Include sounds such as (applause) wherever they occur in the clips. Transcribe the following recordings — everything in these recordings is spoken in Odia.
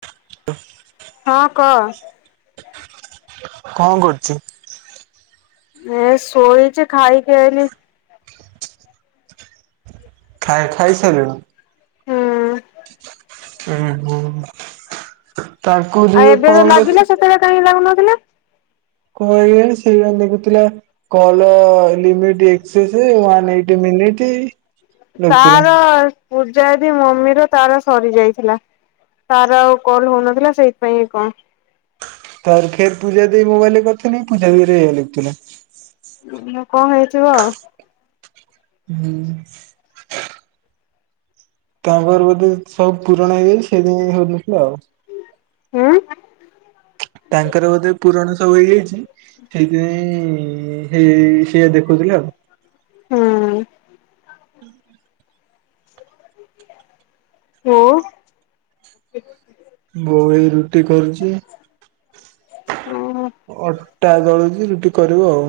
(inaudible) ହଁ କହ। କଣ କରୁଚି? ଏ ଶୋଇଛି ଖାଇକି ଆଇଲି। ଖାଇ ଖାଇ ଖାଇସାଇଲୁଣୁ? ହୁଁ ଉଁ ହୁଁ ତାକୁ ଆଉ ଦିଏ ଏବେ ତ କଣ (unintelligible) (unintelligible) କାହିଁକି ଲାଗୁନଥିଲା? କଣ ଇଆଡେ ସିଆଡେ (unintelligible) କଲ ଲିମିଟି ଏକ୍ସେସେସେ ୱାନ ଏଇଟି ମିନିଟି ତାର ପୂଜା ଦିଦି ମମିର ତାର ସରି ଯାଇଥିଲା। ତାର ଆଉ କଲ ହଉନଥିଲା ସେଇଥିପାଇଁ କି କଣ? ତାର ଫେର ପୂଜା ଦେଇ ମୋବାଇଲରେ କରିଥିନି ପୂଜାଦେଇର ଏଇଆ ଲେଖୁଥିଲା। (unintelligible) କଣ ହେଇଥିବ ଆଉ? ହୁଁ। ତାଙ୍କର ବୋଧେ ସବୁ ପୁରୁଣ ହେଇଯାଇଛି ସେଇଥିପାଇଁ ହେଉନଥିଲା ଆଉ। ହୁଁ ତାଙ୍କର ବୋଧେ ପୁରୁଣ ସବୁ ହେଇଯାଇଛି ସେଇଥିପାଇଁ ହେଇ (unintelligible) ସିଏ ଦେଖଉଥିଲେ ଆଉ। ହଁ। ବୋଉ? ବହୁ ଏଇ ରୁଟି କରୁଛି, ହଉ ଅ ଟା ଦଳୁଛି ରୁଟି କରିବୁ ଆଉ।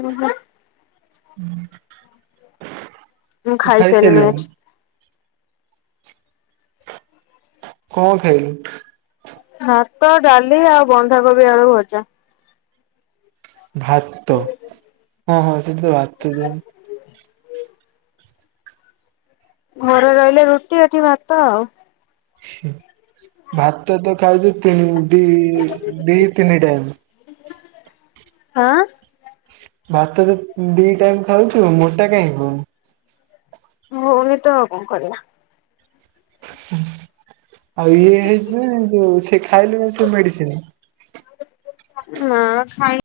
ଓ ହୋ। ଉଁ। ମୁଁ ଖାଇସାଇଲିଣି ଆଜି। କଣ ଖାଇଲୁ? ଭାତ, ଡାଲି ଆଉ ବନ୍ଧାକୋବି ଆଳୁ ଭଜା। ଭାତ ହଁ ହଁ ସେ ତ ଭାତ ଦିଅନ୍ତି। ଘରେ ରହିଲେ ରୁଟି ଏଠି ଭାତ ଆଉ। ହୁଁ ଭାତ ତ ଖାଉଛୁ ତିନି ଦି ଦି ତିନି ଟାଇମ୍। ଆଁ ଭାତ ତ ଦି ଟାଇମ ଖାଉଛୁ ମୋଟା କାଇଁ ହଉନୁ? ହଉନି ତ ଆଉ କଣ କରିବା। ଆଉ ଇଏ ହେଇଛି ଯୋଉ ସେ ଖାଇଲୁ ନା ସେ ମେଡିସିନ? ନା ଖାଇ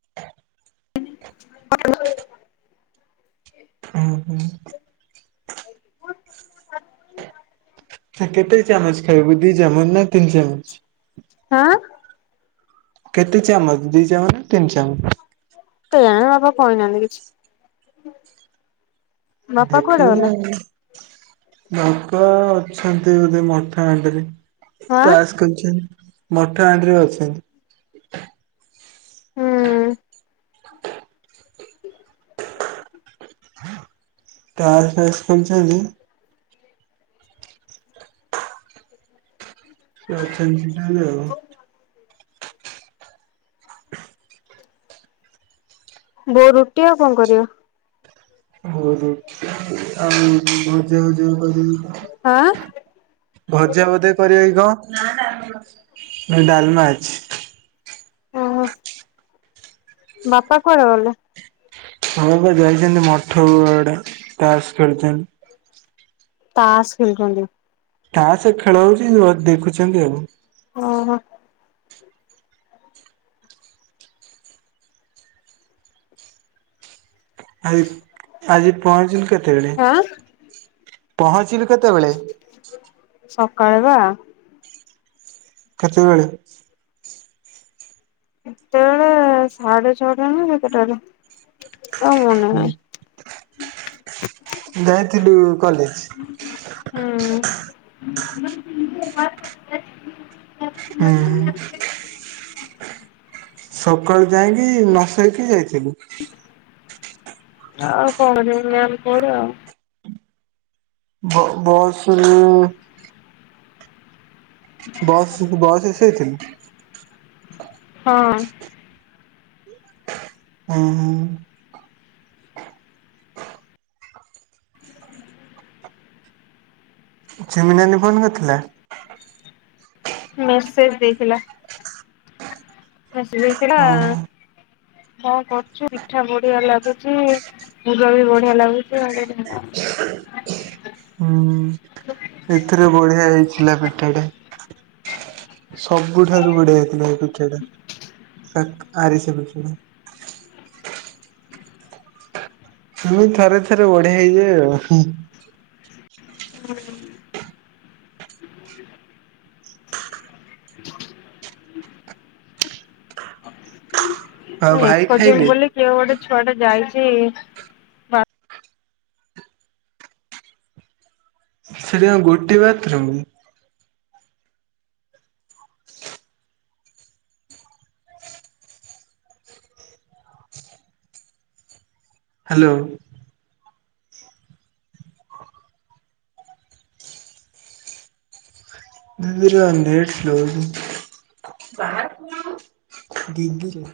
ହୁଁ ହୁଁ ସେ କେତେ ଚାମଚ ଖାଇବୁ ଦି ଚାମୁଚ ନା ତିନି ଚାମୁଚ? ଆଁ କେତେ ଚାମଚ ଦି ଚାମଚ ନା ତିନି ଚାମଚ? କେଜାଣେ ବାପ କହିନାହାନ୍ତି କିଛି। ବାପା କୁଆଡେ ଦେଖିବୁ ନା ଗଲେ? ଆଉ ବାପା ଅଛନ୍ତି ବୋଧେ ମଠ ଆଗରେ। ଆଁ ତାସ ଖେଳୁଛନ୍ତି, ମଠା ଆଗରେ ଅଛନ୍ତି। ହୁଁ ତାସ ପାସ ଖେଳୁଛନ୍ତି। କିଏ ଅଛନ୍ତି ତା ହେଲେ ଆଉ। ବୋଉ ରୁଟି ଆଉ କଣ କରିବ। ବୋଉ ରୁଟି ଆଉ ଭଜା ଭଜି କଁ କରିିବ। ହାଁ। ଭଜା ବୋଧେ କରିବ କି କଁ ନା ଡାଲମା ଅଛି। ଓ ହୋ। ବାପା କୁଆଡେ ଗଲେ? ବା ପା କୁଆଡେ ଯାଇଛନ୍ତି ମଠ ଆଡେ ତାସ ଖେଳୁଛନ୍ତି। ତାସ୍ ଖେଳୁଛନ୍ତି। ତାସେ ଖେଳ ହଉଛି ଦେଖୁଛନ୍ତି ଆଉ। ଓ ହୋ। ଆଜି ଆଜି ପହଞ୍ଚିଲୁ କେତେବେଳେ ଆଁ ପହଞ୍ଚିଲୁ କେତେବେଳେ? ସକାଳେ ବା। କେତେବେଳେ? କେତେବେଳେ ସାଢେ ଛଅଟା ନା କେତେଟାରେ। ଆଉ ମନେ ହୁଁ ନାହିଁ। ଯାଇଥିଲୁ କଲେଜ। ହୁଁ। ହୁଁ ହୁଁ। ସକାଳୁ ଯାଇଁକି ନ ସୋଇକି ଯାଇଥିଲୁ। ଆଉ କଁ କରିବି ମ୍ୟାମ କହିଲେ ଆଉ। ବ ବସ୍ ରୁ। ବସ୍ ବସ୍ ରେ ସୋଇଥିଲୁ? ହଁ। ଉଁ ହୁଁ। ଝିମିିନାନୀ ଫୋନ କରିଥିଲା। ମେସେଜ ଦେଇଥିଲା। ମେସେଜ ଦେଇଥିଲା ଓହୋ କଁ କରୁଛୁ ପିଠା ବଢ଼ିଆ ଲାଗୁଛି। ମୁଗ ବି ବଢ଼ିଆ ଲାଗୁଛି ମୁଁ କହିଲି ହଁ। ହୁଁ। ଏଥିରେ ବଢ଼ିଆ ହେଇଥିଲା ପିଠା ଟା। ସବୁଠାରୁ ବଢି଼ଆ ହେଇଥିଲା ଏ ପିଠା ଟା କାକ୍ ଆରିସା ପିଠା ଟା। ଏମିତି ଥରେ ଥରେ ବଢ଼ିଆ ହେଇଯାଏ ଆଉ ହୁଁ। ହୁଁ। ଆଉ ମୁଁ ଭାଇ ଏକ ଯିମି ଖାଇଲେ? ବୋଲି କିଏ ଗୋଟେ ଛୁଆଟେ ଯାଇଛି। ବା ସେଠି କଁ ଗୋଟେ ବାଥରୁମ। ହାଲୋ। ଦିଦି ର ବା ନେଟ୍ ସ୍ଲୋ ହୋଉଛି ଦିଦି ର।